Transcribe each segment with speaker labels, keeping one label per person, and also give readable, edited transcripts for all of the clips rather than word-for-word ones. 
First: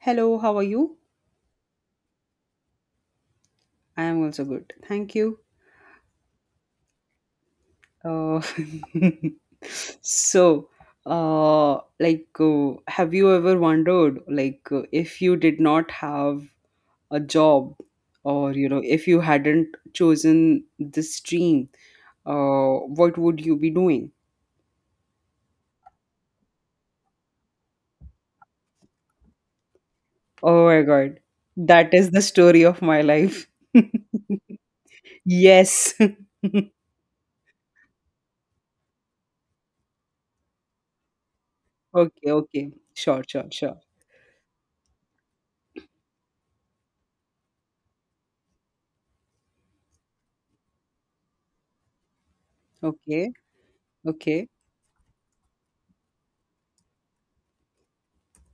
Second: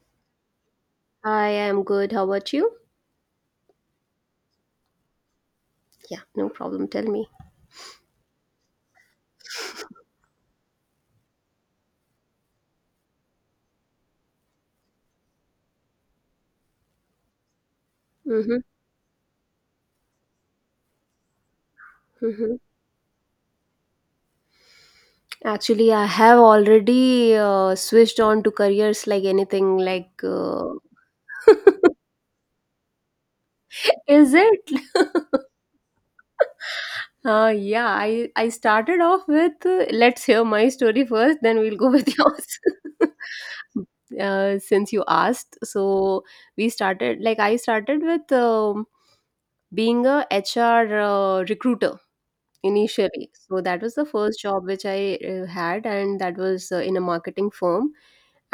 Speaker 1: Hello, how are you?
Speaker 2: I am good. How about you?
Speaker 1: I am also good. Thank you.
Speaker 2: Yeah, no problem. Tell me.
Speaker 1: Uh, so, have you ever wondered, if you did not have a job, or
Speaker 2: Mm-hmm,
Speaker 1: you know, if you hadn't chosen this stream,
Speaker 2: mm-hmm.
Speaker 1: uh, what would you be doing?
Speaker 2: Actually, I have already switched on to careers like anything like.
Speaker 1: Oh my God, that is the story of my life.
Speaker 2: Is it?
Speaker 1: Yes.
Speaker 2: Yeah, I started off with let's hear my story first, then we'll go with
Speaker 1: Okay.
Speaker 2: yours.
Speaker 1: Okay. Sure. Sure. Sure.
Speaker 2: Since you asked, so we started like I started with being a HR recruiter. Initially,
Speaker 1: Okay.
Speaker 2: so that was the first
Speaker 1: Okay.
Speaker 2: job which I had, and that was in a marketing firm,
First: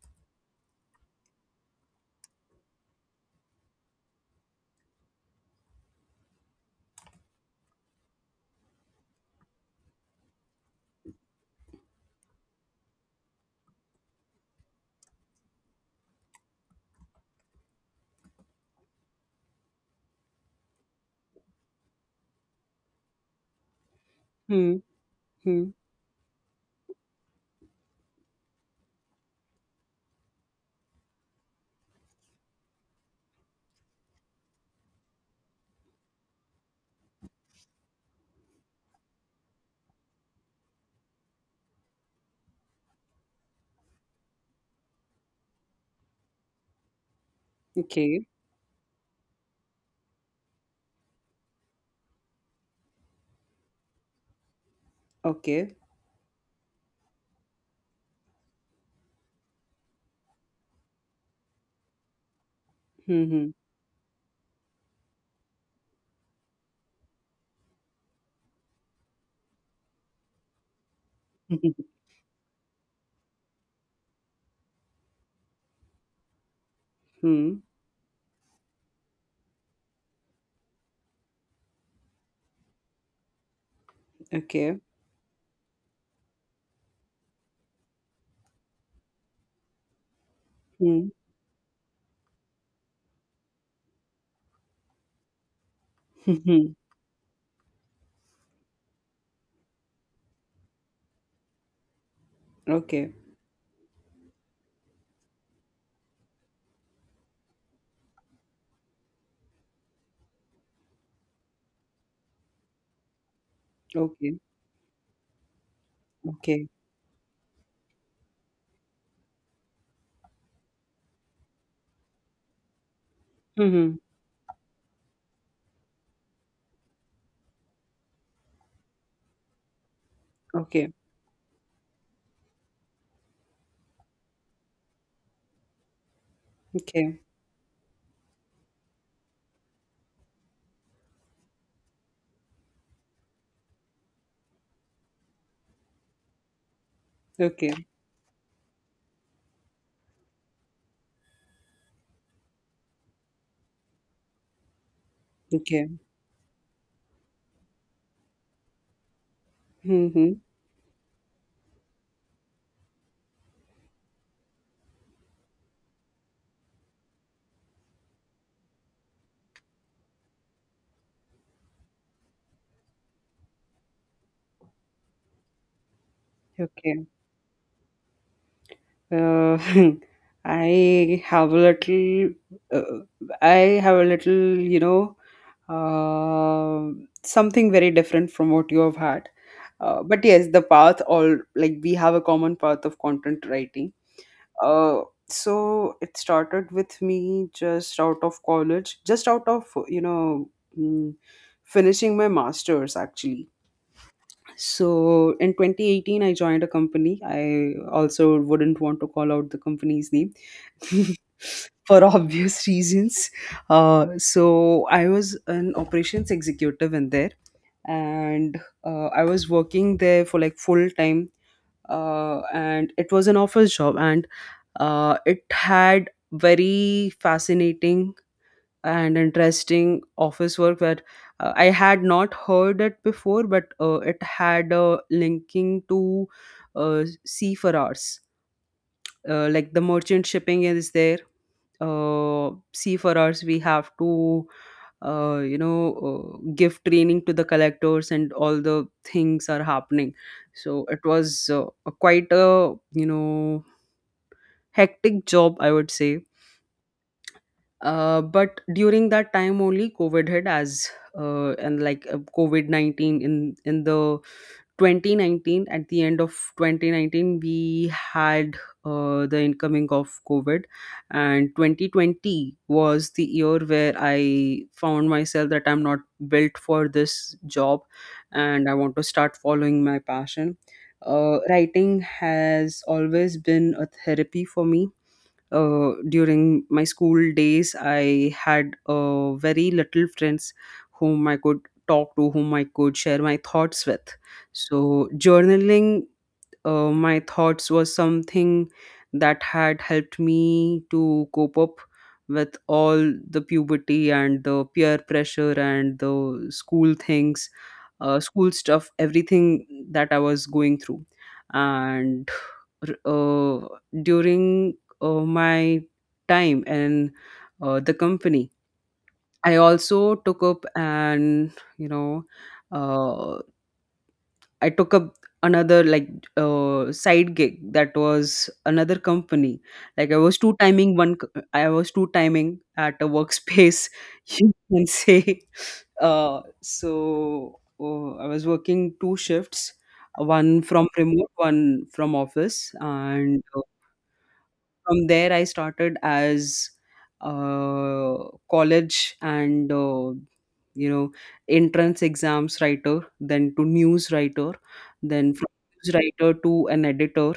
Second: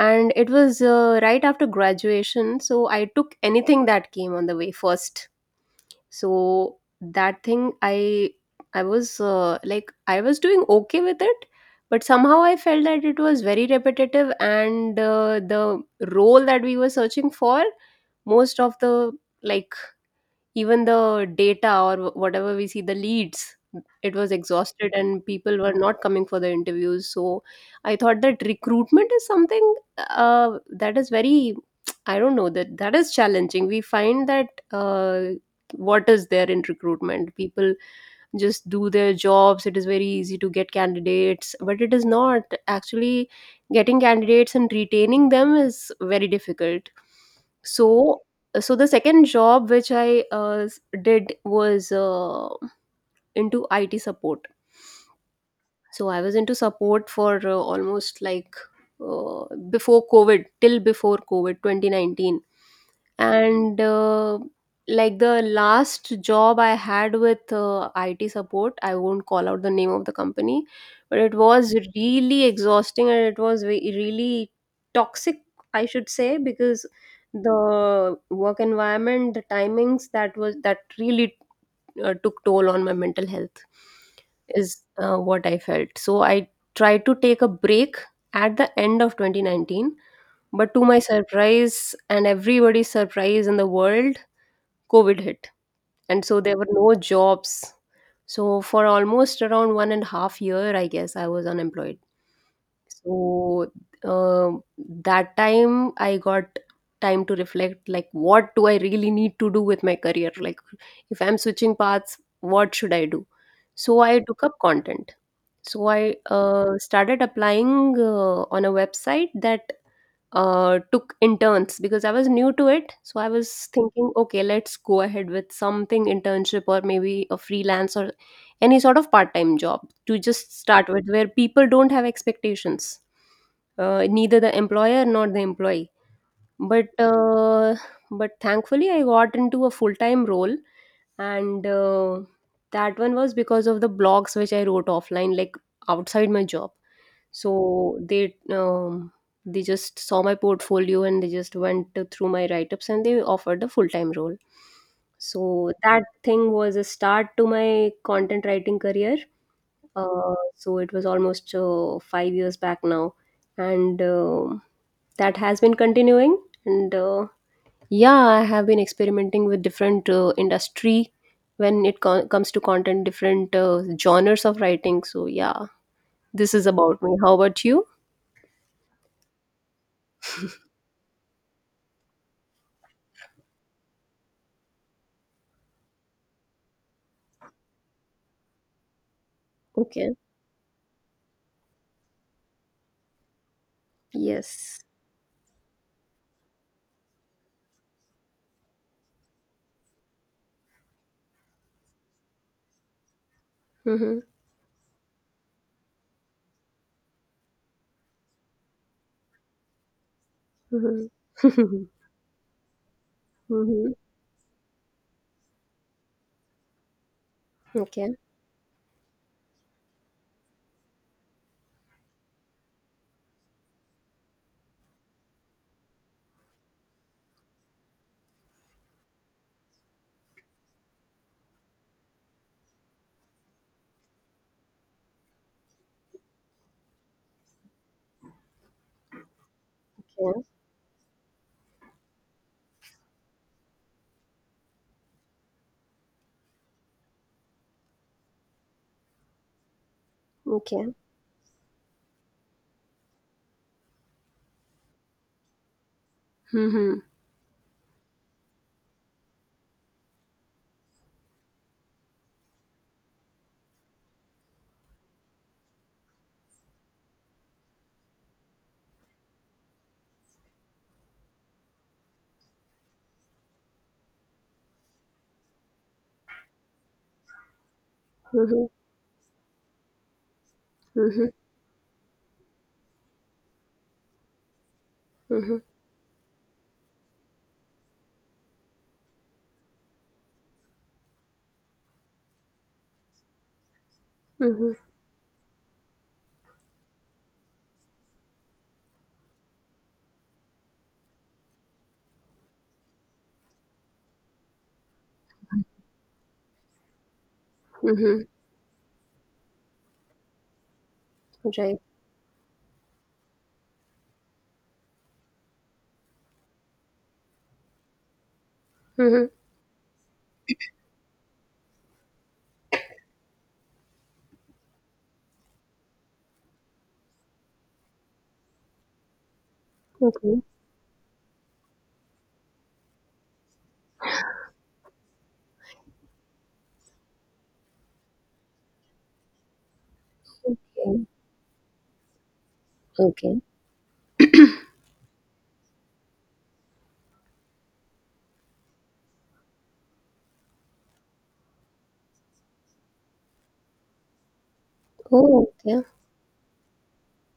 Speaker 2: and it was right after graduation, so I took anything that came on the way first. So that thing I was like I was doing okay with it, but somehow I felt that it was very repetitive, and the role that we were searching for, most of the, like, even the data or whatever we see, the leads, it was
Speaker 1: Hmm.
Speaker 2: exhausted and people
Speaker 1: Hmm.
Speaker 2: were not coming for the interviews. So I thought that recruitment is something that is very, I don't know, that is challenging. We find that what is there in recruitment, people just do their jobs. It is very easy to get candidates, but it is not, actually, getting candidates and retaining them is very difficult. So
Speaker 1: Okay.
Speaker 2: so the second job which I did was into IT support.
Speaker 1: Okay.
Speaker 2: So I was into support for almost like uh, before covid 2019.
Speaker 1: Hmm. Hmm.
Speaker 2: And like, the last job I had with IT support, I won't call out the name of the company, but it was really exhausting and it was really toxic, I should say, because
Speaker 1: Hmm.
Speaker 2: the work environment, the timings, that really took toll on my mental health
Speaker 1: Okay.
Speaker 2: is what I felt. So I tried to take a break at the end of 2019, but to my
Speaker 1: Hmm.
Speaker 2: surprise and everybody's surprise in the world, covid hit, and so there were no jobs. So for almost around 1.5 year, I guess, I was unemployed.
Speaker 1: Okay.
Speaker 2: So, um, that time I got time to reflect, like, what do I really need to do with my career? Like, if I'm switching paths, what should I do? So I
Speaker 1: Okay.
Speaker 2: took up content. So I
Speaker 1: Okay.
Speaker 2: started applying on a website that took interns because I was new to it. So I was
Speaker 1: Hmm.
Speaker 2: thinking, okay, let's go ahead with something internship or maybe a freelance or any sort of part time job to just start
Speaker 1: Okay.
Speaker 2: with, where people don't have expectations, neither the employer nor the employee. But
Speaker 1: Okay.
Speaker 2: uh, but thankfully, I got into a full time role, and that one was because of the blogs which I wrote offline, like outside my job.
Speaker 1: Okay.
Speaker 2: So they just saw my portfolio and they just went through my write ups and they offered a full time role. So
Speaker 1: Okay.
Speaker 2: that thing was a start to my content writing career.
Speaker 1: Hmm.
Speaker 2: So it was almost 5 years back now, and that has been continuing. And yeah, I have been experimenting with different industry when it comes to content, different genres of writing. So yeah, this is about
Speaker 1: Okay.
Speaker 2: me. How about you?
Speaker 1: Uh, I have a little. Uh, I have a little. Uh, Something very different from what you have had. Uh,
Speaker 2: Okay.
Speaker 1: but yes, the path all like we have a common path of content writing.
Speaker 2: Yes.
Speaker 1: Uh, so it started with me just out of college, just out of, you know, mm, finishing my master's actually.
Speaker 2: Mhm.
Speaker 1: So in 2018, I joined a company. I also wouldn't want to call out the company's name
Speaker 2: Mhm.
Speaker 1: for obvious reasons.
Speaker 2: Mhm.
Speaker 1: So I was an operations executive in there,
Speaker 2: Okay.
Speaker 1: and I was working there for like full time, and it was an office job, and it had very fascinating and interesting office work that I had not heard it before, but it had a linking to c for hours, like the merchant
Speaker 2: Yeah.
Speaker 1: shipping is there, seafarers. We have to, uh, you know give training to the collectors and all the things are happening. So
Speaker 2: Okay.
Speaker 1: it was a quite a, you know, hectic job, I would say.
Speaker 2: Mhm.
Speaker 1: But during that time only, COVID hit, as and covid-19, in the 2019, at the end of 2019, we had the incoming of COVID, and 2020 was the year where I found myself that I'm not built for this job
Speaker 2: Mhm.
Speaker 1: and I want to start following my passion.
Speaker 2: Mhm.
Speaker 1: Writing has always been a therapy for me.
Speaker 2: Mhm.
Speaker 1: During my school days, I had very little friends whom I could talk to, whom I could share my thoughts with.
Speaker 2: Mhm.
Speaker 1: So journaling my thoughts was something that had helped me to cope up with all the puberty and the peer pressure and the school things,
Speaker 2: Mhm.
Speaker 1: school stuff, everything that I was going through.
Speaker 2: Right.
Speaker 1: And uh, during my time in the company,
Speaker 2: Mhm.
Speaker 1: I also took up an you know uh, I took up another, side gig. That was another company. Like, I was
Speaker 2: Okay.
Speaker 1: two timing one. I was two timing at a workspace. You can say. I was working two shifts, one from
Speaker 2: Okay.
Speaker 1: remote, one from office,
Speaker 2: Okay.
Speaker 1: and from there I started as uh, college and, you know entrance exams writer, then to news writer, then from
Speaker 2: Oh, okay.
Speaker 1: news writer to an editor.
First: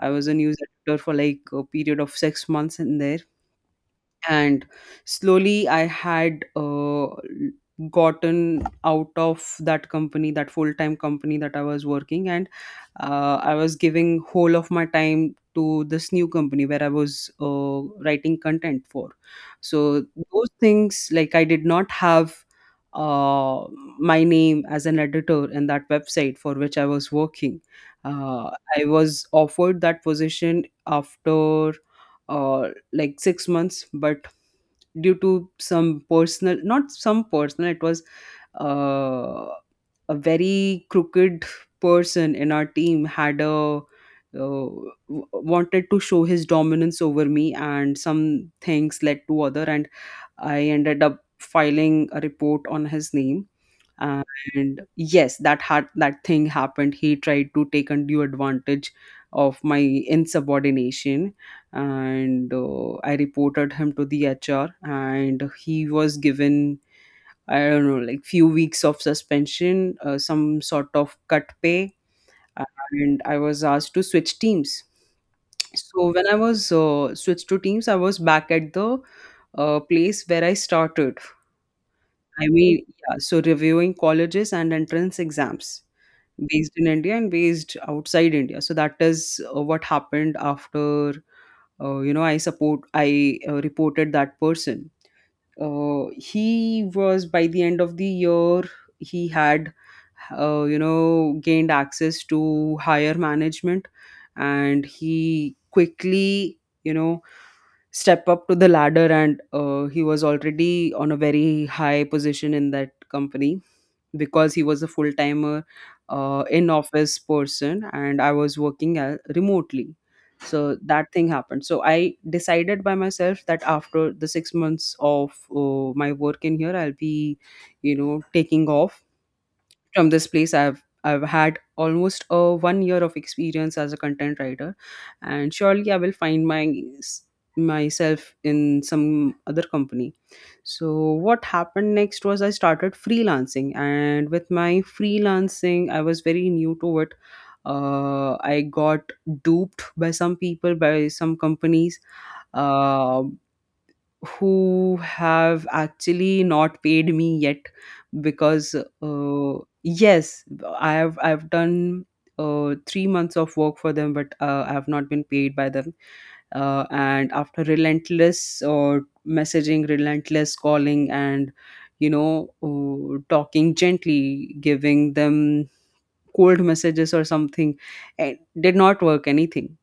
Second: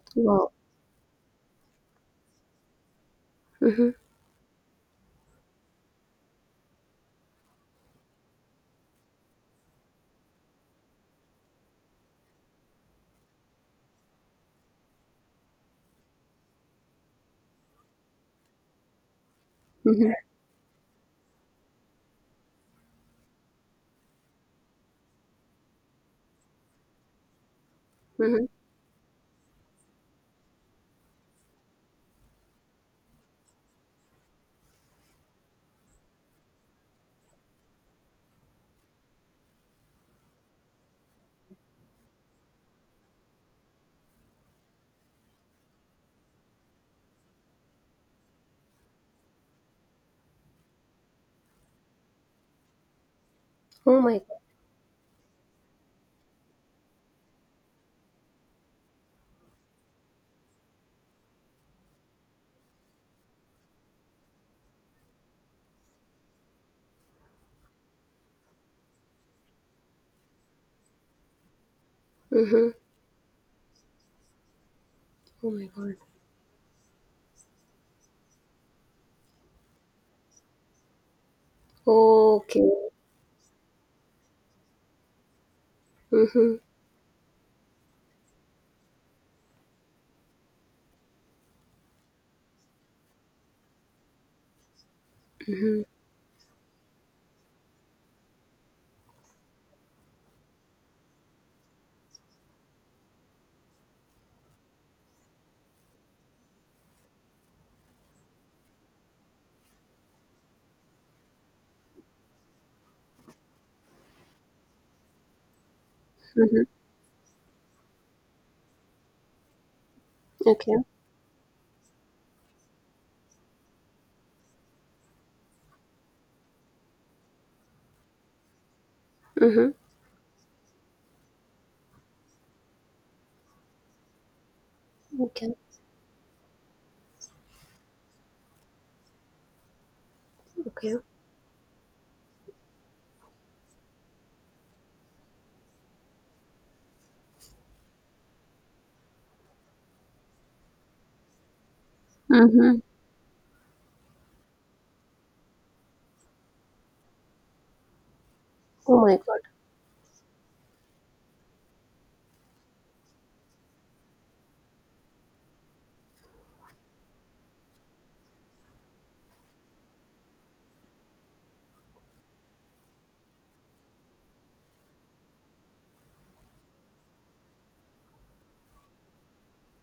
Speaker 1: I was a
Speaker 2: Wow.
Speaker 1: news editor for like a period of 6 months in there,
Speaker 2: Mhm.
Speaker 1: and slowly I had gotten out of that company, that full time company that I was working, and I was giving whole of my time to this new company where I was writing content for. So
Speaker 2: Mhm.
Speaker 1: those things, like, I did not have uh, my name as an editor in that website for which I was working.
Speaker 2: Mhm.
Speaker 1: uh, I was offered that position after uh, 6 months, but due to some personal, not some personal, it was uh, a very crooked person in our team had a, wanted to show his dominance over me, and some things led to other. And I ended up filing a report on his name.
Speaker 2: Oh my God.
Speaker 1: And yes, that had that thing happened. He tried to take undue advantage of my insubordination, and I reported him to the HR, and he was given, I don't know, like, few weeks of suspension, some sort of cut pay,
Speaker 2: Mhm.
Speaker 1: and I was asked to switch teams.
Speaker 2: Oh my God.
Speaker 1: So when I was switched to teams, I was back at the place where I started. I
Speaker 2: Okay.
Speaker 1: mean, yeah, so reviewing colleges and entrance exams
Speaker 2: Mhm.
Speaker 1: based in India and based outside India. So that is what happened after, you know, I support, I reported that person.
Speaker 2: Mhm.
Speaker 1: He was, by the end of the year, he had, you know, gained access to higher management, and he quickly, you know, step up to the ladder, and he was already on a very high position in that company because he was a full timer,
Speaker 2: Mhm.
Speaker 1: in office person, and I was working remotely.
Speaker 2: Okay.
Speaker 1: So that thing happened. So I decided by myself that after the 6 months of my work in here, I'll be, you know, taking off
Speaker 2: Mhm.
Speaker 1: from this place. I've had almost a 1 year of experience as a content writer, and
Speaker 2: Okay.
Speaker 1: surely I will find my myself in some other company. So
Speaker 2: Okay.
Speaker 1: what happened next was I started freelancing, and with my freelancing, I was very new to it. I got duped by some people, by some companies,
Speaker 2: Mhm.
Speaker 1: Uh, who have actually not paid me yet, because
Speaker 2: Oh my God.
Speaker 1: uh, yes, I've done 3 months of work for them, but I have not been paid by them. And after relentless messaging, relentless calling, and, talking gently, giving them cold messages or something, it did not work anything.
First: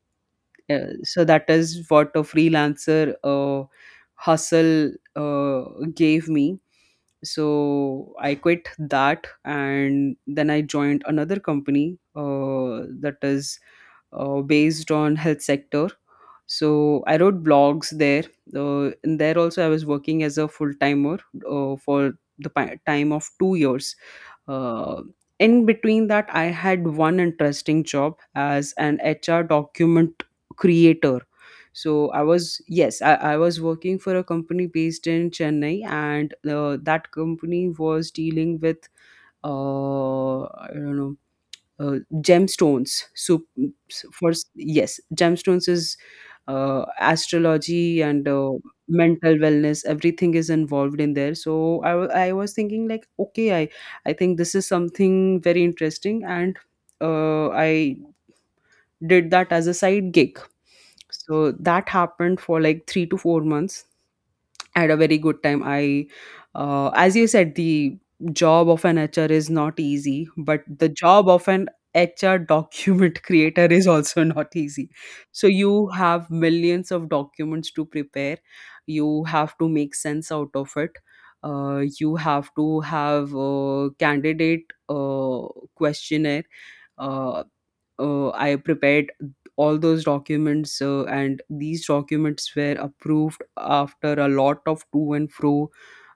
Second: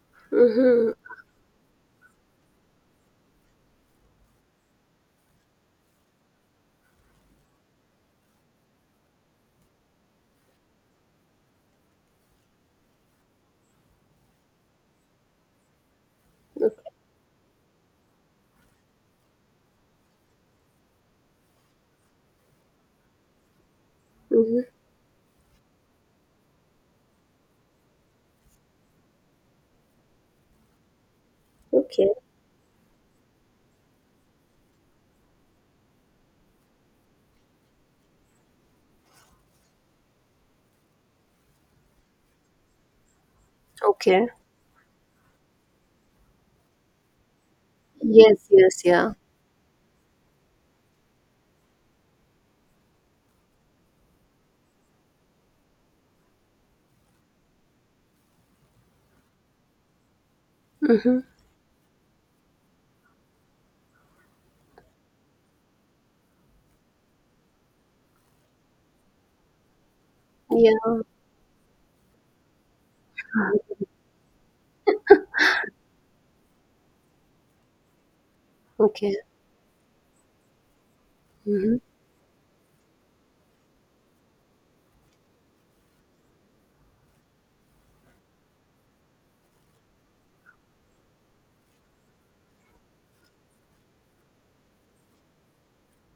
Speaker 2: Mhm.
Speaker 1: So that is what a freelancer hustle uh, gave me. So I quit that, and then I joined another company that is based on health sector.
Speaker 2: Okay.
Speaker 1: So I wrote blogs there. And there also, I was working as a full timer for time of 2 years.
Speaker 2: Mhm.
Speaker 1: uh, in between that, I had one interesting job as an HR document creator. So
Speaker 2: Okay.
Speaker 1: I was, yes, I was working for a company based in Chennai, and that company was dealing with, I don't know uh, gemstones. So,
Speaker 2: Okay.
Speaker 1: for yes, gemstones is astrology, and
Speaker 2: Yes. Yes. Yeah.
Speaker 1: mental wellness. Everything is involved in there. So I, I was thinking like, okay, I think this is something very interesting, and I did that as a side gig.
Speaker 2: Mhm.
Speaker 1: So that happened for like 3 to 4 months. I had a very good time. I, as you said, the job of an HR is not easy, but the
Speaker 2: Yeah.
Speaker 1: job of an HR document creator is also not easy. So you have millions of documents to prepare.
Speaker 2: Okay.
Speaker 1: You have to make sense out of it.
Speaker 2: Mhm.
Speaker 1: You have to have a candidate uh, questionnaire. Uh, I prepared all those documents, and these documents were approved after a lot of to and fro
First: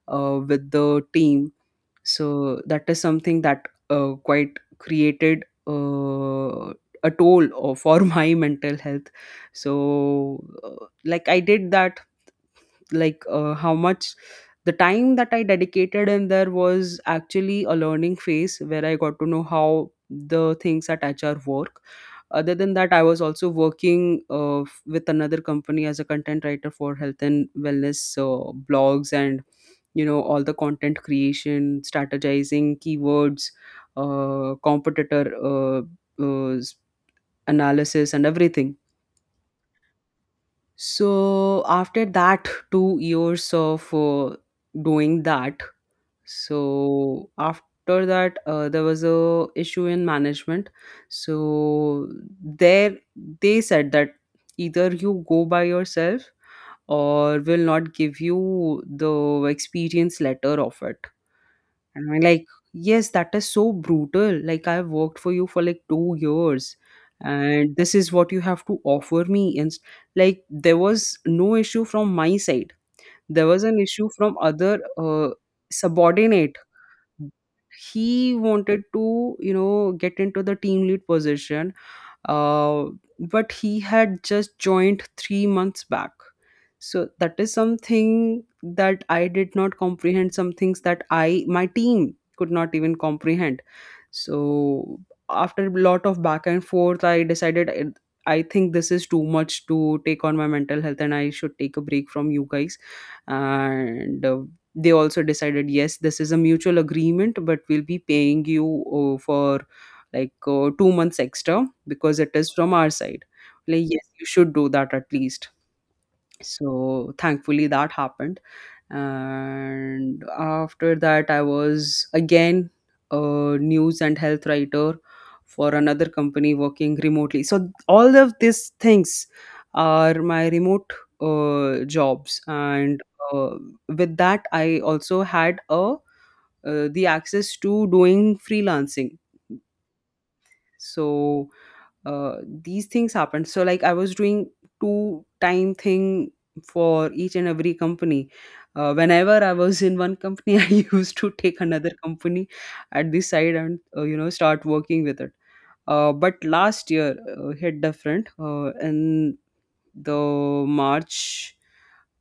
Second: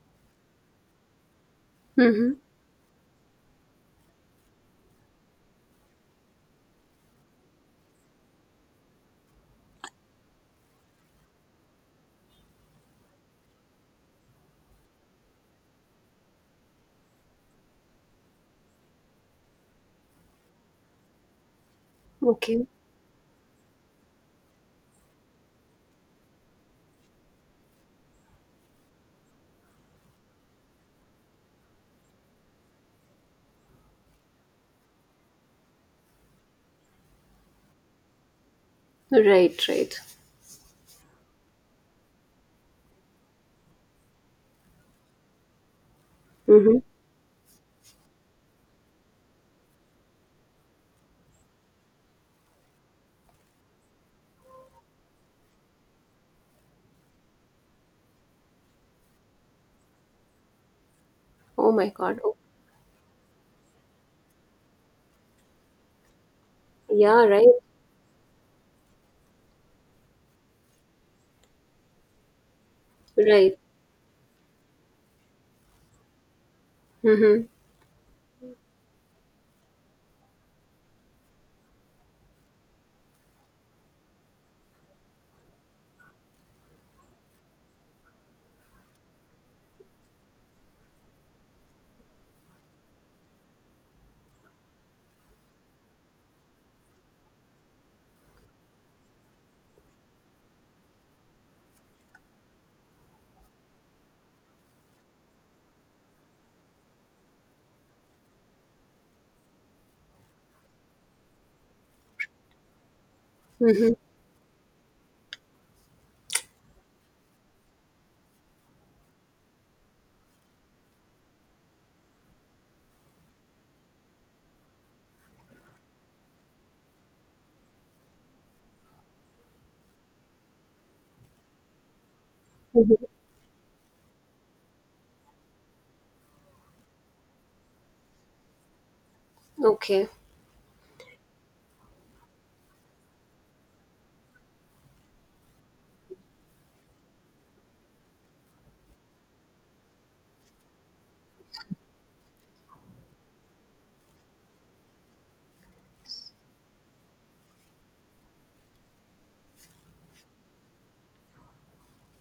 Speaker 1: with the team.
Speaker 2: Mhm.
Speaker 1: So that is something that quite created a toll for my mental health. So I did that. How much, the time that I dedicated in there was actually a learning phase where I got to know how the things at HR work. Other
Speaker 2: Okay.
Speaker 1: than that, I was also working, with another company as a content writer for health and wellness blogs and, you know, all the content creation, strategizing keywords, competitor uh, s- analysis and everything.
Speaker 2: Right. Right.
Speaker 1: So after that 2 years of doing that,
Speaker 2: Mhm.
Speaker 1: so after that there was a issue in management. So there they said that either you go by yourself or will not give you the experience letter of it.
Speaker 2: Oh my
Speaker 1: And I'm
Speaker 2: God. Oh,
Speaker 1: like, yes, that is so brutal. Like, I've worked for you for like 2 years,
Speaker 2: yeah. Right.
Speaker 1: and this is what you have to offer me. And like, there was no issue from my side. There
Speaker 2: Right.
Speaker 1: was an issue from other subordinate.
Speaker 2: Mhm.
Speaker 1: He wanted to, you know, get into the team lead position, uh, but he had just joined 3 months back. So that is something that I did not comprehend. Some things that I my team could not even comprehend. So after a lot of back and forth, I decided I think this is too much to take on my mental health, and I should take a break from you guys. And They also decided, yes, this is a mutual agreement, but we'll be paying you for 2 months extra because it is from our side, like,
Speaker 2: Mhm.
Speaker 1: yes, you should do that at least. So thankfully that happened, and after that I was again a news and health writer for another company working remotely. So all of these things are my remote jobs. And
Speaker 2: Mhm.
Speaker 1: uh, with that I also had a the access to doing freelancing.
Speaker 2: Okay.
Speaker 1: So uh, these things happened, so like I was doing two time thing for each and every company. Uh, whenever I was in one company, I used to take another company at the side and you know, start working with it. Uh, but last year hit different, and the March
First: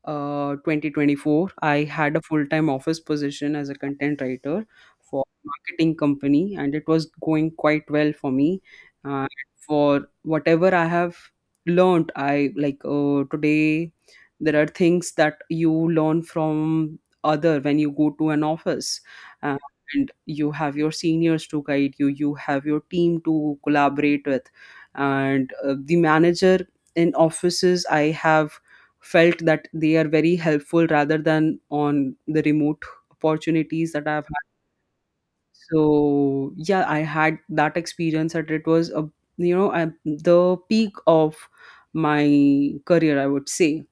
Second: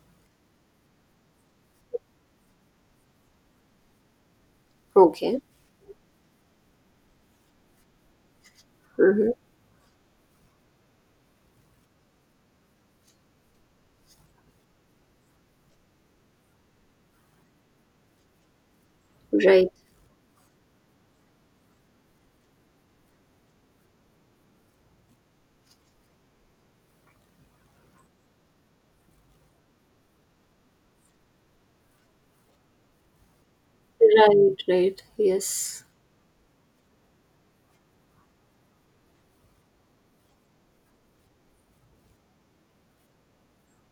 Speaker 1: 2024, I had a full time office position as a content writer for
Speaker 2: Okay.
Speaker 1: a marketing company, and it was going quite well for me. Uh,
Speaker 2: Mhm.
Speaker 1: for whatever I have learned, I today, there are things that you learn from other when you go to an office. Uh,
Speaker 2: Right.
Speaker 1: and you have your seniors to guide you, you have your team to collaborate with, and the manager in offices, I have felt that they are very helpful rather than on the remote opportunities that I've had.
Speaker 2: Right. Right. Yes.
Speaker 1: So yeah, I had that experience that it was a, you know, the peak of my career, I would say.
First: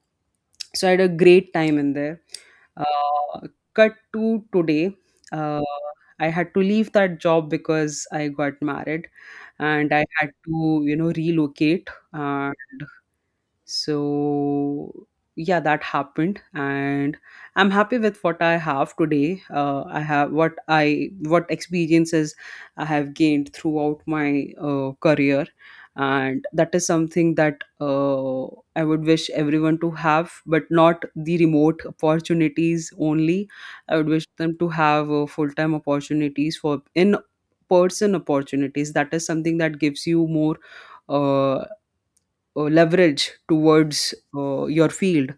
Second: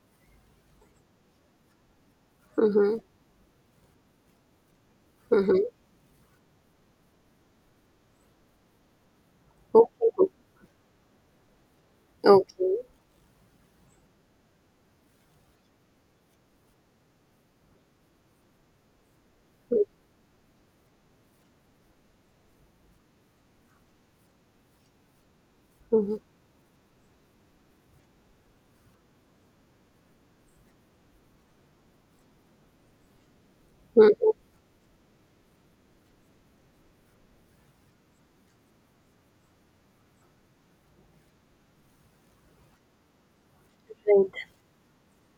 Speaker 1: So I had a great time in there.
Speaker 2: Mhm.
Speaker 1: Uh, cut to today.
Speaker 2: Mhm.
Speaker 1: Uh, i had to leave that job because I got married and I
Speaker 2: Okay.
Speaker 1: had to, you know, relocate.
Speaker 2: Okay.
Speaker 1: And so yeah, that happened. And I'm happy with what I have today. I have what I what experiences I have gained throughout my career.
Speaker 2: Mhm.
Speaker 1: And that is something that I would wish everyone to have, but not the remote opportunities only. I would wish
Speaker 2: Mhm.
Speaker 1: them to have full time opportunities, for in person opportunities. That is something that gives you more uh leverage towards
Speaker 2: Right.
Speaker 1: your field.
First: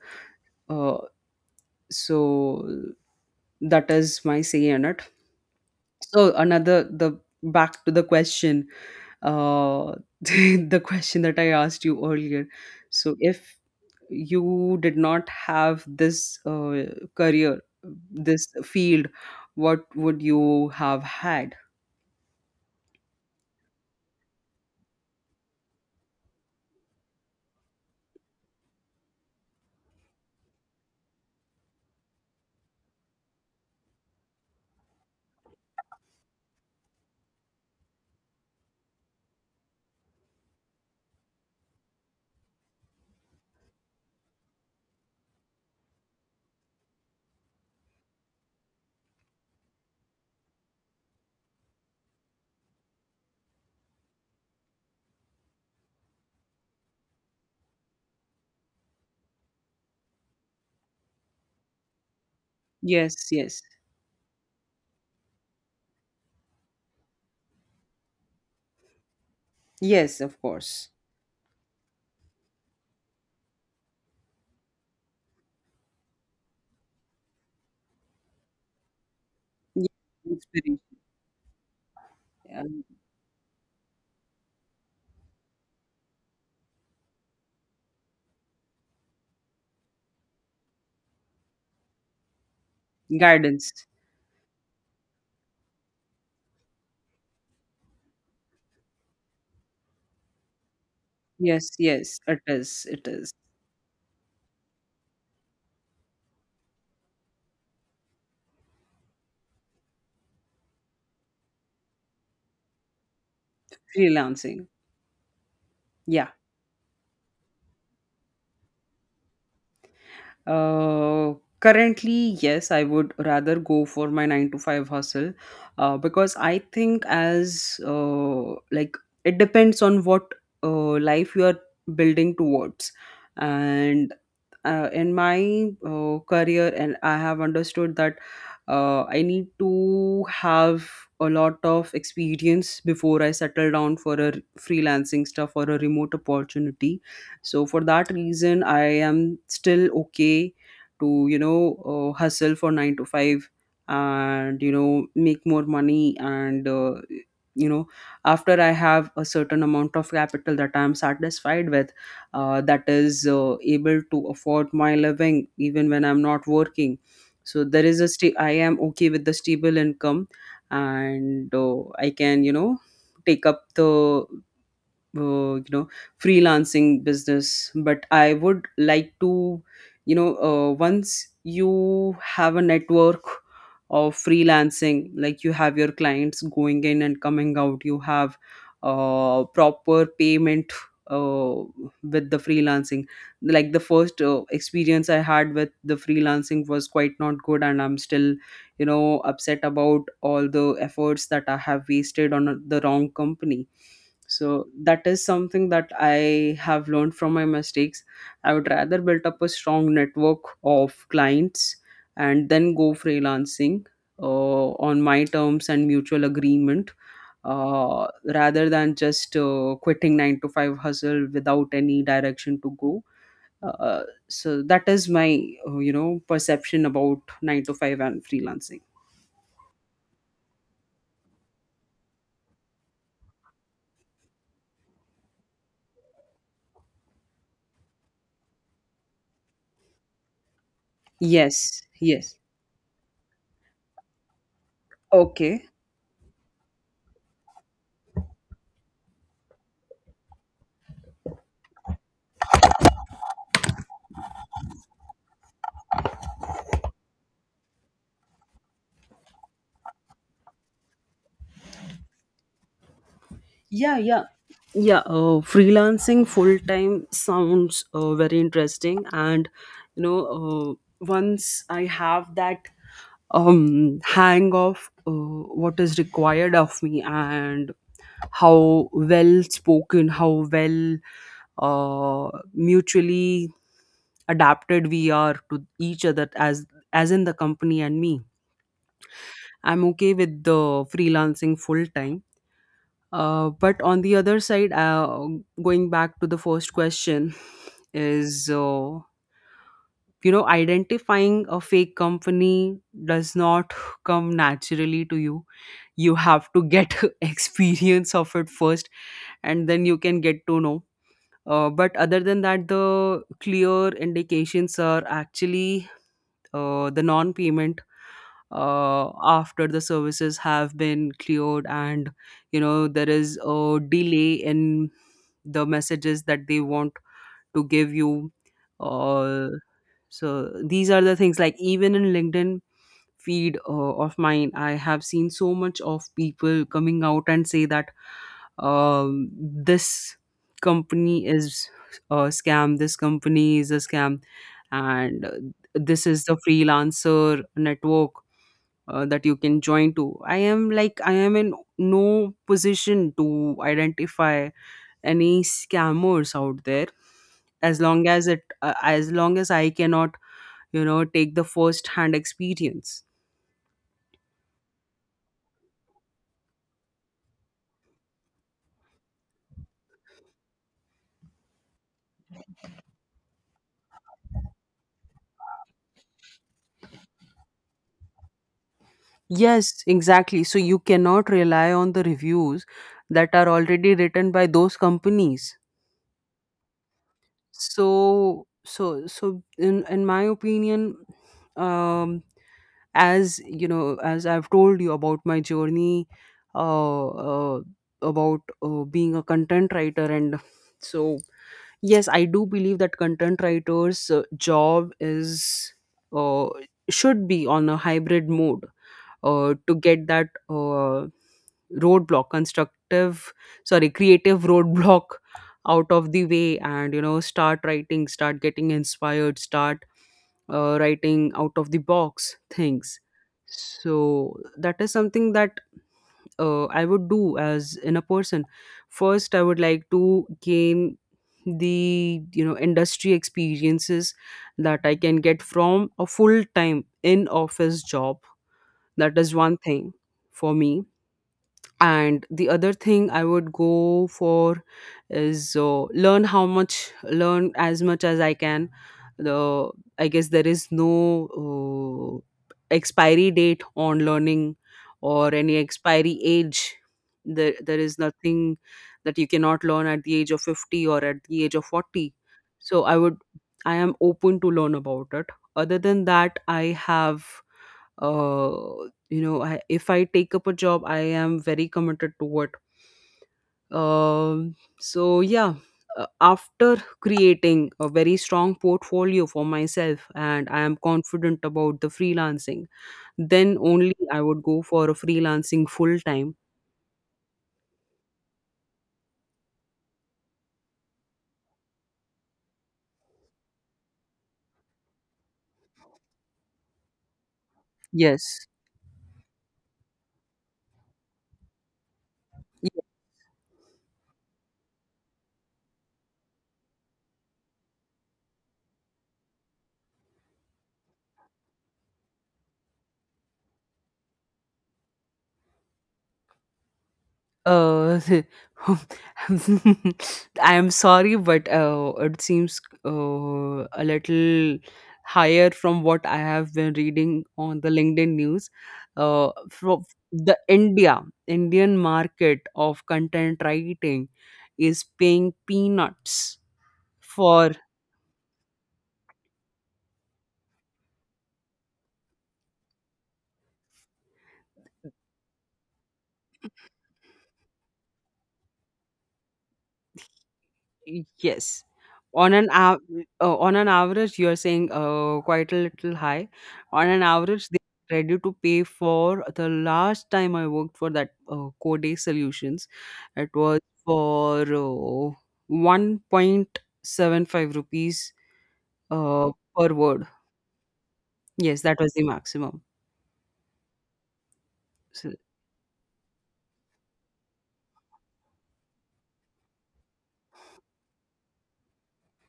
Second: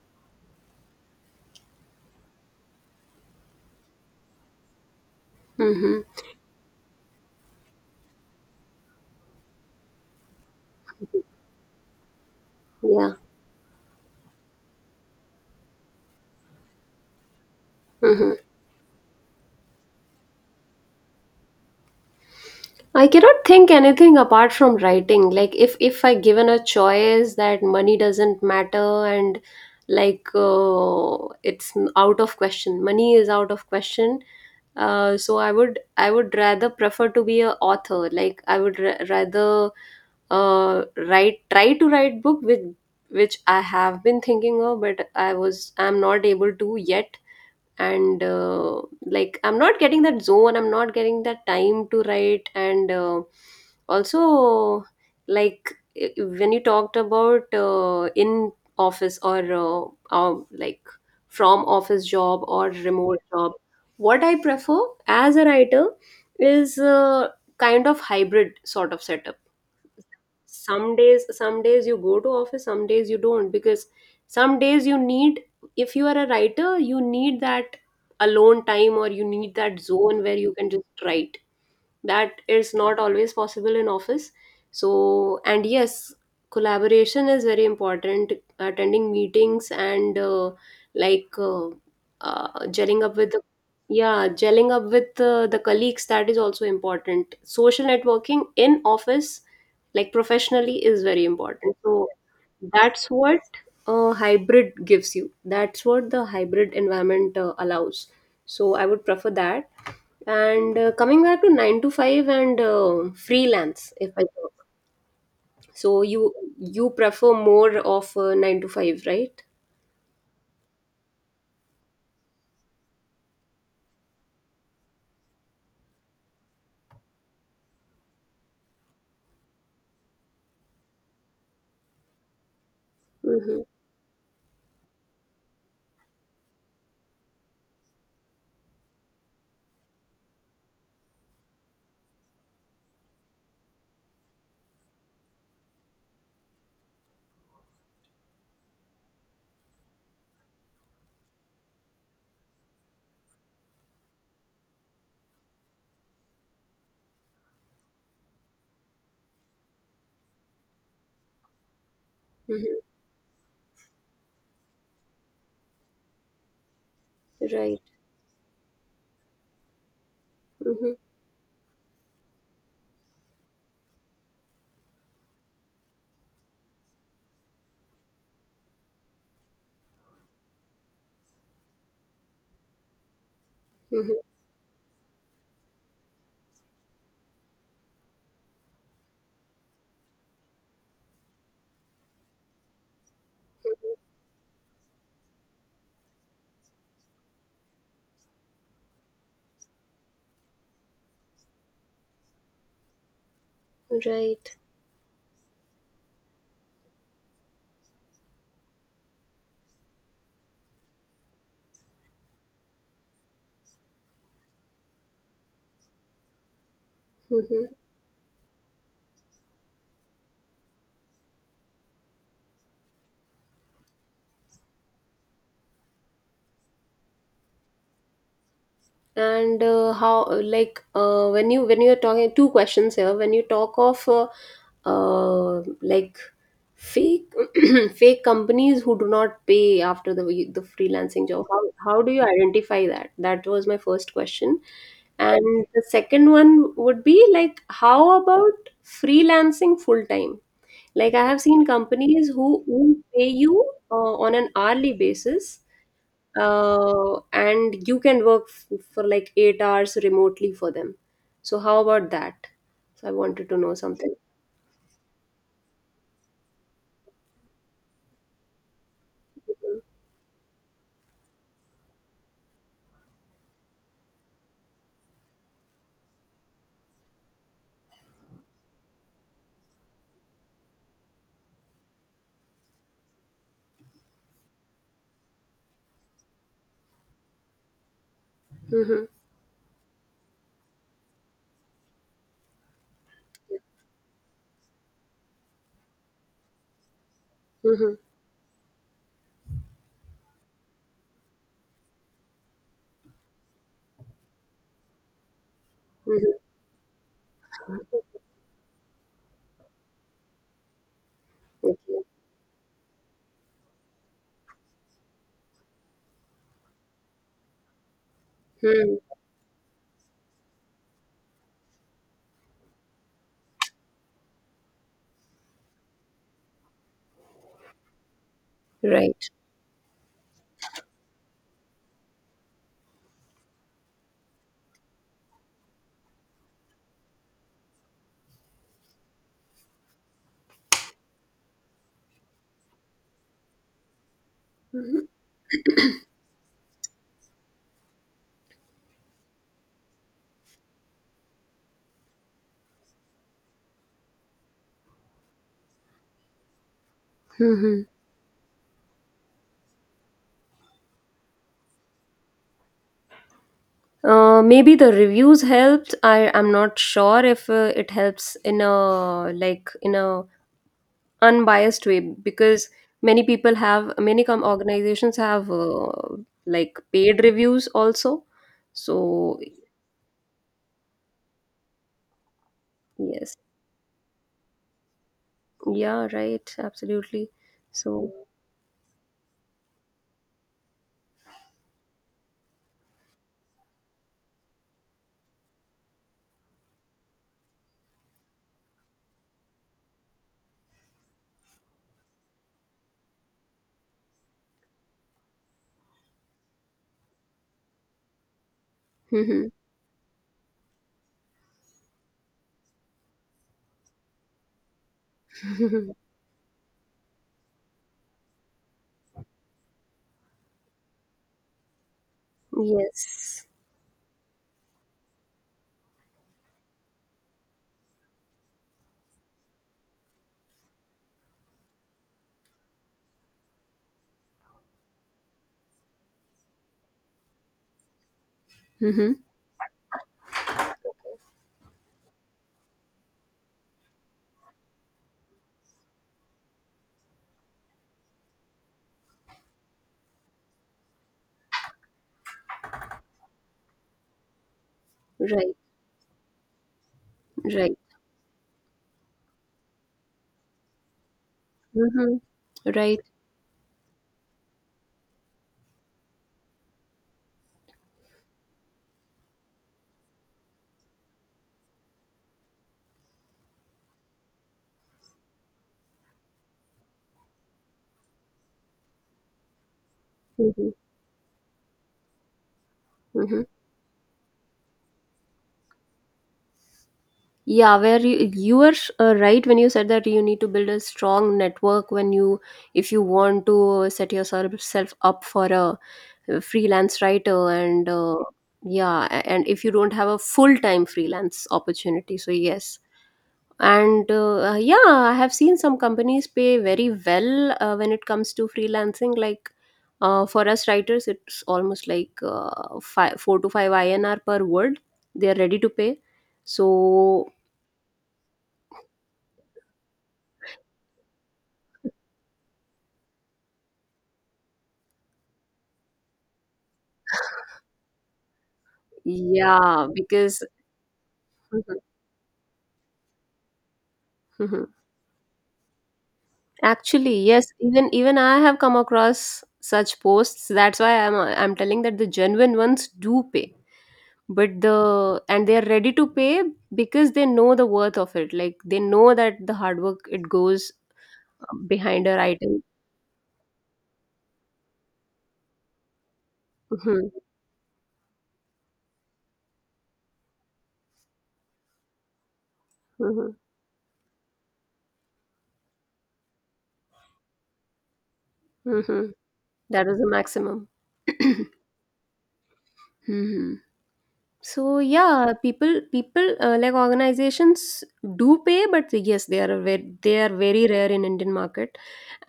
Speaker 1: Uh, so that is my say on it.
Speaker 2: Mhm.
Speaker 1: So another the back to the question, uh, the question that I asked you earlier.
Speaker 2: Yeah.
Speaker 1: So if you did not have this career,
Speaker 2: Mhm.
Speaker 1: this field, what would you have had?
Speaker 2: I cannot think anything apart from writing. Like, if I given a choice that money doesn't matter, and like, it's out of question. Money is out of question. So I would rather prefer to be a author. Like, I would rather write try to write book with which I have been thinking of, but I'm not able to yet, and like, I'm not getting that zone, I'm not getting that time to write, and also, like, when you talked about in office or like, from office job or remote
Speaker 1: Yes,
Speaker 2: job,
Speaker 1: yes,
Speaker 2: what I prefer as a writer is kind of hybrid sort of setup.
Speaker 1: yes, of course.
Speaker 2: Some days you go to office, some days you don't, because some days you need, if you are a writer you need that alone time, or you need that
Speaker 1: Yes,
Speaker 2: zone where you can
Speaker 1: inspiration,
Speaker 2: just write. That is
Speaker 1: um,
Speaker 2: not always possible in office. So, and yes, collaboration is very important, attending meetings, and like uh, gelling up with the
Speaker 1: guidance.
Speaker 2: yeah gelling up with the colleagues, that is also important. Social networking in office, like professionally, is very
Speaker 1: Yes,
Speaker 2: important, so
Speaker 1: yes, it is. It
Speaker 2: that's
Speaker 1: is.
Speaker 2: what a hybrid gives you. That's what the hybrid environment allows. So I would prefer that, and coming back to 9 to 5 and freelance if I talk.
Speaker 1: Freelancing.
Speaker 2: So
Speaker 1: Yeah.
Speaker 2: you prefer more of 9 to 5, right?
Speaker 1: Uh, currently, yes, I would rather go for my nine to five hustle because I think, it depends on what life you are building towards.
Speaker 2: Mm-hmm.
Speaker 1: And in my career, and I have understood that I need to have a lot of experience before I settle down for a freelancing stuff or a remote opportunity. So for that reason, I am still okay to, you know, hustle for 9 to 5, and you know, make more money. And you know, after I have a certain amount of capital that I'm satisfied with,
Speaker 2: Mm-hmm.
Speaker 1: that is able to afford my living even when I'm not working. So
Speaker 2: Right.
Speaker 1: there is a I am okay with the stable income.
Speaker 2: Mm-hmm.
Speaker 1: And I can, you know, take up the you know, freelancing business, but I would like to, you know, once you have a network
Speaker 2: Mm-hmm.
Speaker 1: of freelancing, like you have your clients going in and coming out, you have proper payment uh, with the freelancing. Like the first experience I had with the freelancing was quite not good, and I'm still, you know, upset about all the efforts that I have wasted on the wrong company.
Speaker 2: Right.
Speaker 1: So that is something that I have learned from my mistakes. I would rather build up a strong network of clients and then go freelancing on my terms and mutual agreement.
Speaker 2: Mm-hmm.
Speaker 1: Uh, rather than just quitting 9 to 5 hustle without any direction to go. Uh, so that is my you know, perception about 9 to 5 and freelancing.
Speaker 2: And how, like, when you, when you're talking, two questions here. When you talk of like, fake fake companies who do not pay after the freelancing job,
Speaker 1: Yes,
Speaker 2: how do you
Speaker 1: yes,
Speaker 2: identify that? That was my first question. And
Speaker 1: okay.
Speaker 2: the second one would be like, how about freelancing full time? Like, I have seen companies who pay you on an hourly basis, and you can work for like 8 hours remotely for them. So how about that? So I wanted to know
Speaker 1: Yeah,
Speaker 2: something.
Speaker 1: yeah. Yeah, freelancing full time sounds very interesting. And you know, once I have that hang of what is required of me, and how well spoken, how well mutually adapted we are to each other, as in the company and me,
Speaker 2: Mm-hmm.
Speaker 1: I'm okay with the freelancing full time. But on the other side, going back to the first question,
Speaker 2: Mm-hmm.
Speaker 1: is you know, identifying a fake company does not come naturally to you. You
Speaker 2: Mm-hmm.
Speaker 1: have to get experience of it first, and then you can get to know. But
Speaker 2: Okay.
Speaker 1: other than that, the clear indications are actually the non-payment
Speaker 2: Hmm.
Speaker 1: after the services have been cleared, and you know, there is a delay in the messages that they want to give you.
Speaker 2: Right.
Speaker 1: uh, so these are the things. Like even in LinkedIn feed of mine, I have seen so much of people coming out and say that this company is a scam, this company is a scam. And this is the freelancer network that you can join to. I am in no position to identify any scammers out there, as
Speaker 2: Mm-hmm.
Speaker 1: long as it as long as I cannot, you know, take the first hand experience.
Speaker 2: Maybe the reviews helped. I'm not sure if it helps in a, like, in a unbiased way because many people have, many organizations have like, paid reviews also. So
Speaker 1: Yes, exactly, so you cannot rely on the reviews that
Speaker 2: yes.
Speaker 1: are already written by those companies.
Speaker 2: Yeah, right. Absolutely. So,
Speaker 1: So in my opinion, um as you know, as I've told you about my journey, uh, uh about being a content writer, and so yes, I do believe that content writers' job is uh, should be on a hybrid mode,
Speaker 2: mhm.
Speaker 1: to get that roadblock constructive sorry creative roadblock out of the way, and you know, start writing, start getting inspired, start writing out of the box things.
Speaker 2: Yes.
Speaker 1: So that is something that I would do as in a person. First I would like to gain the, you know, industry experiences that I can get from a full time in office job.
Speaker 2: Hmm.
Speaker 1: That is one thing for me. And the other thing I would go for is learn as much as I can. The I guess there is no expiry date on learning or
Speaker 2: Right,
Speaker 1: any expiry age.
Speaker 2: right.
Speaker 1: There is nothing that you cannot learn at the age of 50 or at the age of 40.
Speaker 2: Hmm.
Speaker 1: So I
Speaker 2: Right.
Speaker 1: would, I am open to learn about it. Other than that, I have uh you know, if I take up a job, I am very committed to it. So yeah, after creating a very strong portfolio for myself and I
Speaker 2: Hmm.
Speaker 1: am confident about the freelancing,
Speaker 2: Hmm.
Speaker 1: then only I would go for a freelancing full time.
Speaker 2: Yeah, where you were right when you said that you need to build a strong network when you, if you want to set yourself self up for a freelance writer, and
Speaker 1: Yes.
Speaker 2: yeah, and if you don't have a full-time freelance opportunity. So, yes, and yeah, I have seen some companies pay very well when it comes to freelancing, like for us writers, it's almost like five, 4 to 5 INR per word they are ready to pay. So
Speaker 1: Uh, I'm sorry, but it seems a little higher from what I have been reading on the LinkedIn news. From
Speaker 2: yeah,
Speaker 1: the
Speaker 2: because
Speaker 1: India, Indian market of content writing is paying peanuts
Speaker 2: actually yes,
Speaker 1: for.
Speaker 2: even I have come across such posts. That's why I'm telling that the genuine ones do pay, but the and they are ready to pay because they know the worth of it. Like, they know that the hard work it goes
Speaker 1: Yes.
Speaker 2: behind our
Speaker 1: On an
Speaker 2: item.
Speaker 1: av- on an average, you are saying quite a little high. On an
Speaker 2: Hmm.
Speaker 1: average, they are ready to pay. For the last time I worked for that Codex Solutions, it
Speaker 2: Hmm.
Speaker 1: was for 1.75 rupees
Speaker 2: Hmm.
Speaker 1: uh, per
Speaker 2: That is the
Speaker 1: word.
Speaker 2: maximum.
Speaker 1: Yes, that was the maximum.
Speaker 2: Hmm. So
Speaker 1: So,
Speaker 2: yeah, people, like, organizations do pay, but yes, they are very, rare in Indian market,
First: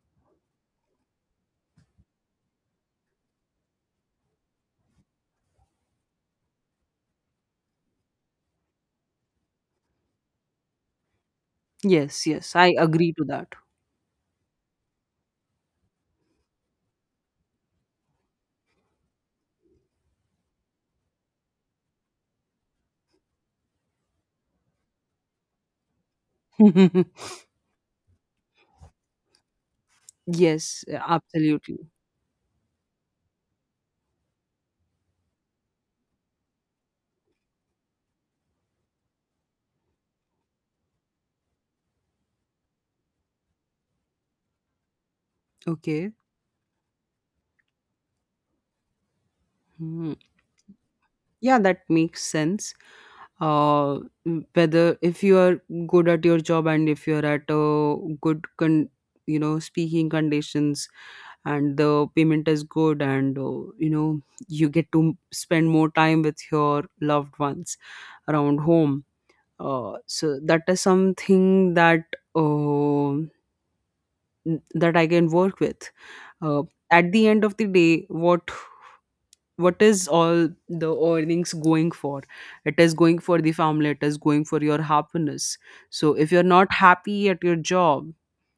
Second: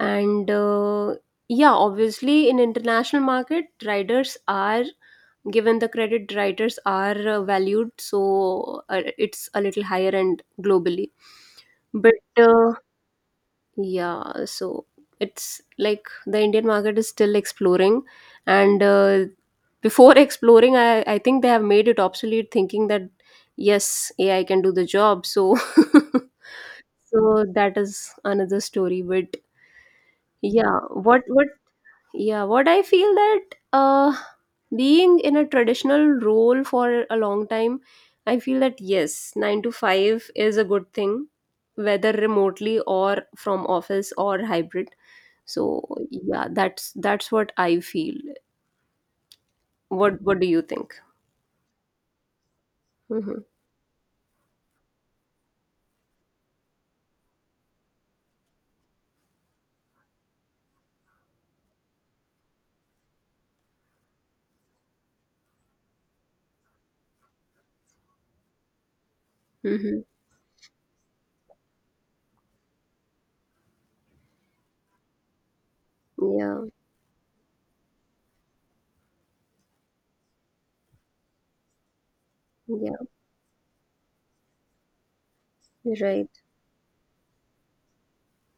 Speaker 2: and yeah, obviously in international market, riders are given the credit. Writers are valued, so it's a little higher end globally. But
Speaker 1: yes, yes, I
Speaker 2: uh,
Speaker 1: agree to that.
Speaker 2: yeah, so it's like the Indian market is still exploring, and before exploring, I think they have made it obsolete, thinking that yes, AI can do the job. So, so that is another story. But yeah,
Speaker 1: Yes, absolutely.
Speaker 2: what I feel that uh, being in a traditional role for a long time, I feel that yes, 9 to 5 is a good thing, whether remotely or from office or hybrid. So
Speaker 1: Okay.
Speaker 2: yeah, that's what I feel.
Speaker 1: Hmm.
Speaker 2: What do you think?
Speaker 1: Yeah, that makes sense.
Speaker 2: Mm-hmm.
Speaker 1: uh Whether, if you are good at your job, and if you're at a good con you know, speaking conditions, and the payment is good, and you know, you get to spend more time with your loved ones around home.
Speaker 2: Mm-hmm.
Speaker 1: So that is something that uh, that I can work with.
Speaker 2: Yeah,
Speaker 1: uh, at the end of the day, what is all the earnings going for? It is
Speaker 2: yeah,
Speaker 1: going for the family, it is going for your happiness. So
Speaker 2: right.
Speaker 1: if you're not happy at your job,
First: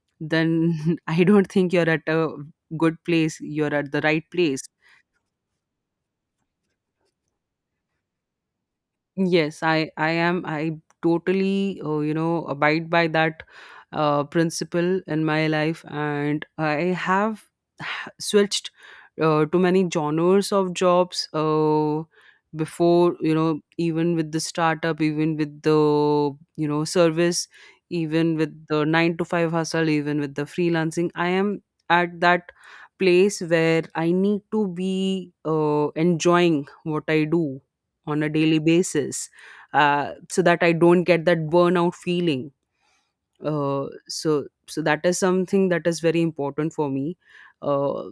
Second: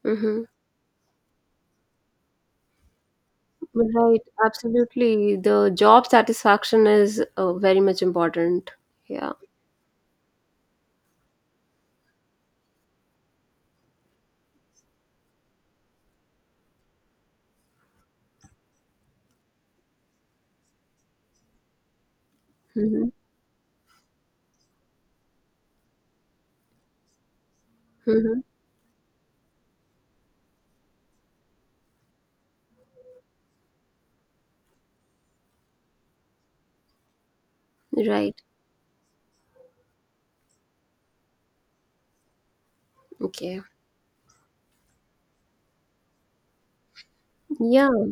Speaker 2: Mm-hmm.
Speaker 1: then I don't think you're at a good place you're at the
Speaker 2: Right,
Speaker 1: right place.
Speaker 2: absolutely. The job satisfaction is very much important. Yeah.
Speaker 1: Yes, I am, I totally you know, abide by that principle in my life. And I have switched to many genres of jobs,
Speaker 2: Mm-hmm.
Speaker 1: before, you know, even with the startup, even with the, you know, service, even
Speaker 2: Mm-hmm.
Speaker 1: with the nine to five hustle, even with the freelancing. I am at that place where I need to be enjoying what I do on a
Speaker 2: Right.
Speaker 1: daily basis, so that I don't get that burnout feeling.
Speaker 2: Okay.
Speaker 1: uh, so so that is something that is very important for me.
Speaker 2: Yeah,
Speaker 1: uh,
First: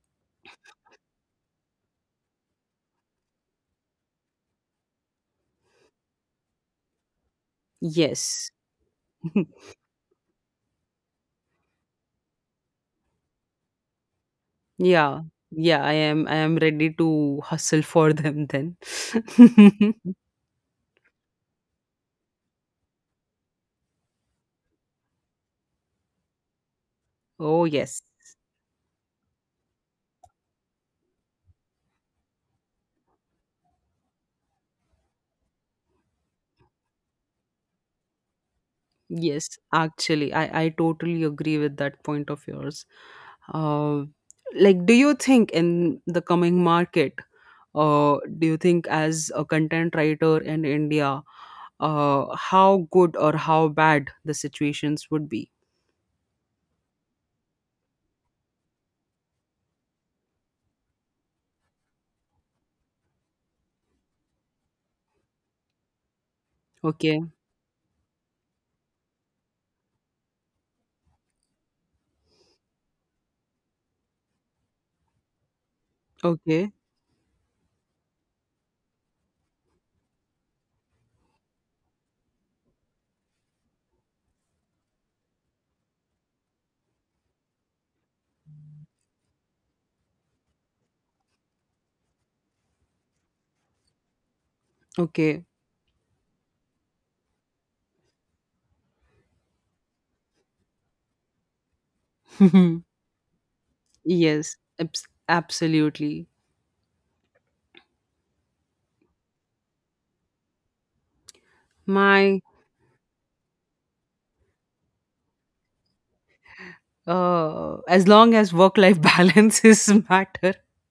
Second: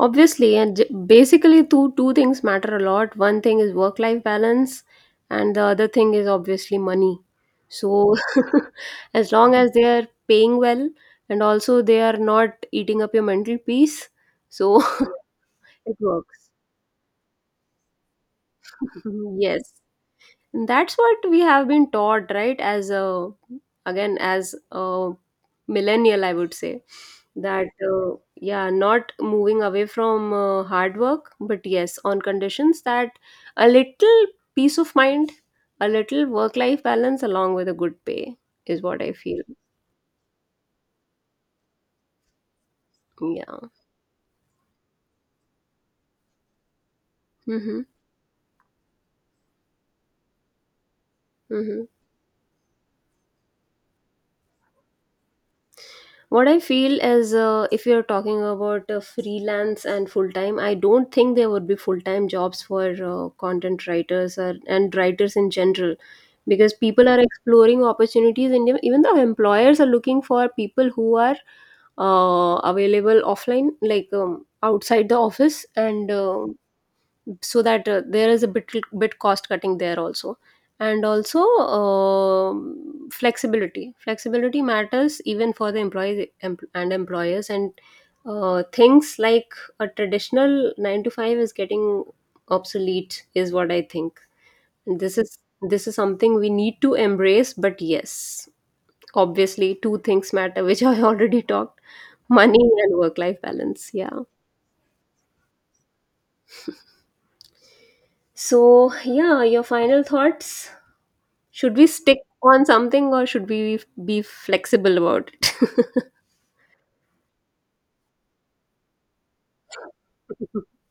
Speaker 2: obviously, and basically two things matter a lot. One thing is work life balance, and the other thing is obviously money. So,
Speaker 1: yes.
Speaker 2: as long as they are paying well and also they are not eating up your mental peace, so
Speaker 1: Yeah,
Speaker 2: it
Speaker 1: I
Speaker 2: works.
Speaker 1: am ready to hustle for them then.
Speaker 2: Yes. That's what we have been taught, right? As a, again, as a millennial, I would say
Speaker 1: Oh
Speaker 2: that
Speaker 1: yes,
Speaker 2: yeah, not moving away from hard work, but yes, on conditions that a little peace of mind, a little work life balance along with a good pay is what I feel.
Speaker 1: yes, actually, I totally agree with that point of yours.
Speaker 2: Yeah.
Speaker 1: uh, like, do you think in the coming market,
Speaker 2: Mm-hmm.
Speaker 1: do you think as a content writer in India,
Speaker 2: Mm-hmm.
Speaker 1: how good or how bad the situations would be?
Speaker 2: What I feel is if you're talking about freelance and full-time, I don't think there would be full-time jobs for content writers or, and writers in general, because people are
Speaker 1: Okay,
Speaker 2: exploring opportunities and even the employers are looking for people who are available offline, like outside the office, and
Speaker 1: okay,
Speaker 2: so that there is a bit cost cutting there also, and also um flexibility matters even for the employees, and employers, and things like a traditional 9 to 5 is getting obsolete is what I think. And this is
Speaker 1: okay.
Speaker 2: this is something we need to embrace. But yes, obviously two things matter, which I already talked, money and work life balance. Yeah.
Speaker 1: Yes, absolutely.
Speaker 2: So yeah, your final thoughts. Should we stick
Speaker 1: My
Speaker 2: on something or should we be flexible about it?
Speaker 1: as long as work life balance is matter,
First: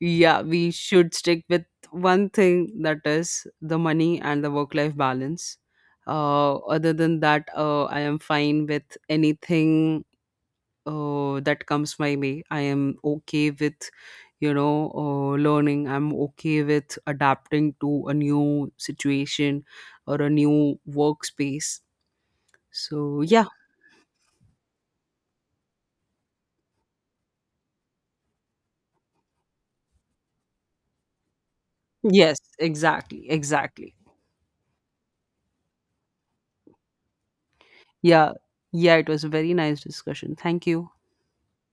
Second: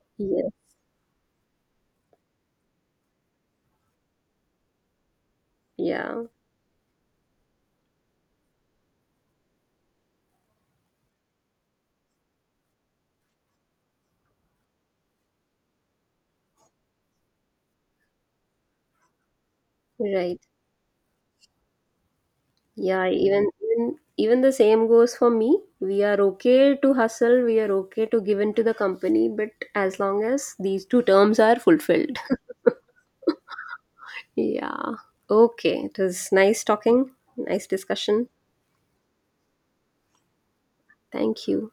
Speaker 1: yeah,
Speaker 2: Yeah.
Speaker 1: we should stick with one thing, that is the money and the work life balance.
Speaker 2: Yeah.
Speaker 1: Other than that, I am fine with anything that comes my way. I am okay with, you know, learning. I'm okay with adapting to a new situation or a
Speaker 2: Right.
Speaker 1: new workspace.
Speaker 2: Yeah.
Speaker 1: So yeah.
Speaker 2: Even the same goes for me. We are okay to hustle. We are okay to give in to the company, but as long as these two terms are fulfilled.
Speaker 1: Yes, exactly, exactly.
Speaker 2: Yeah. Okay. It was nice talking. Nice discussion.
Speaker 1: Yeah, yeah, it was a very nice discussion. Thank you.
Speaker 2: Thank you.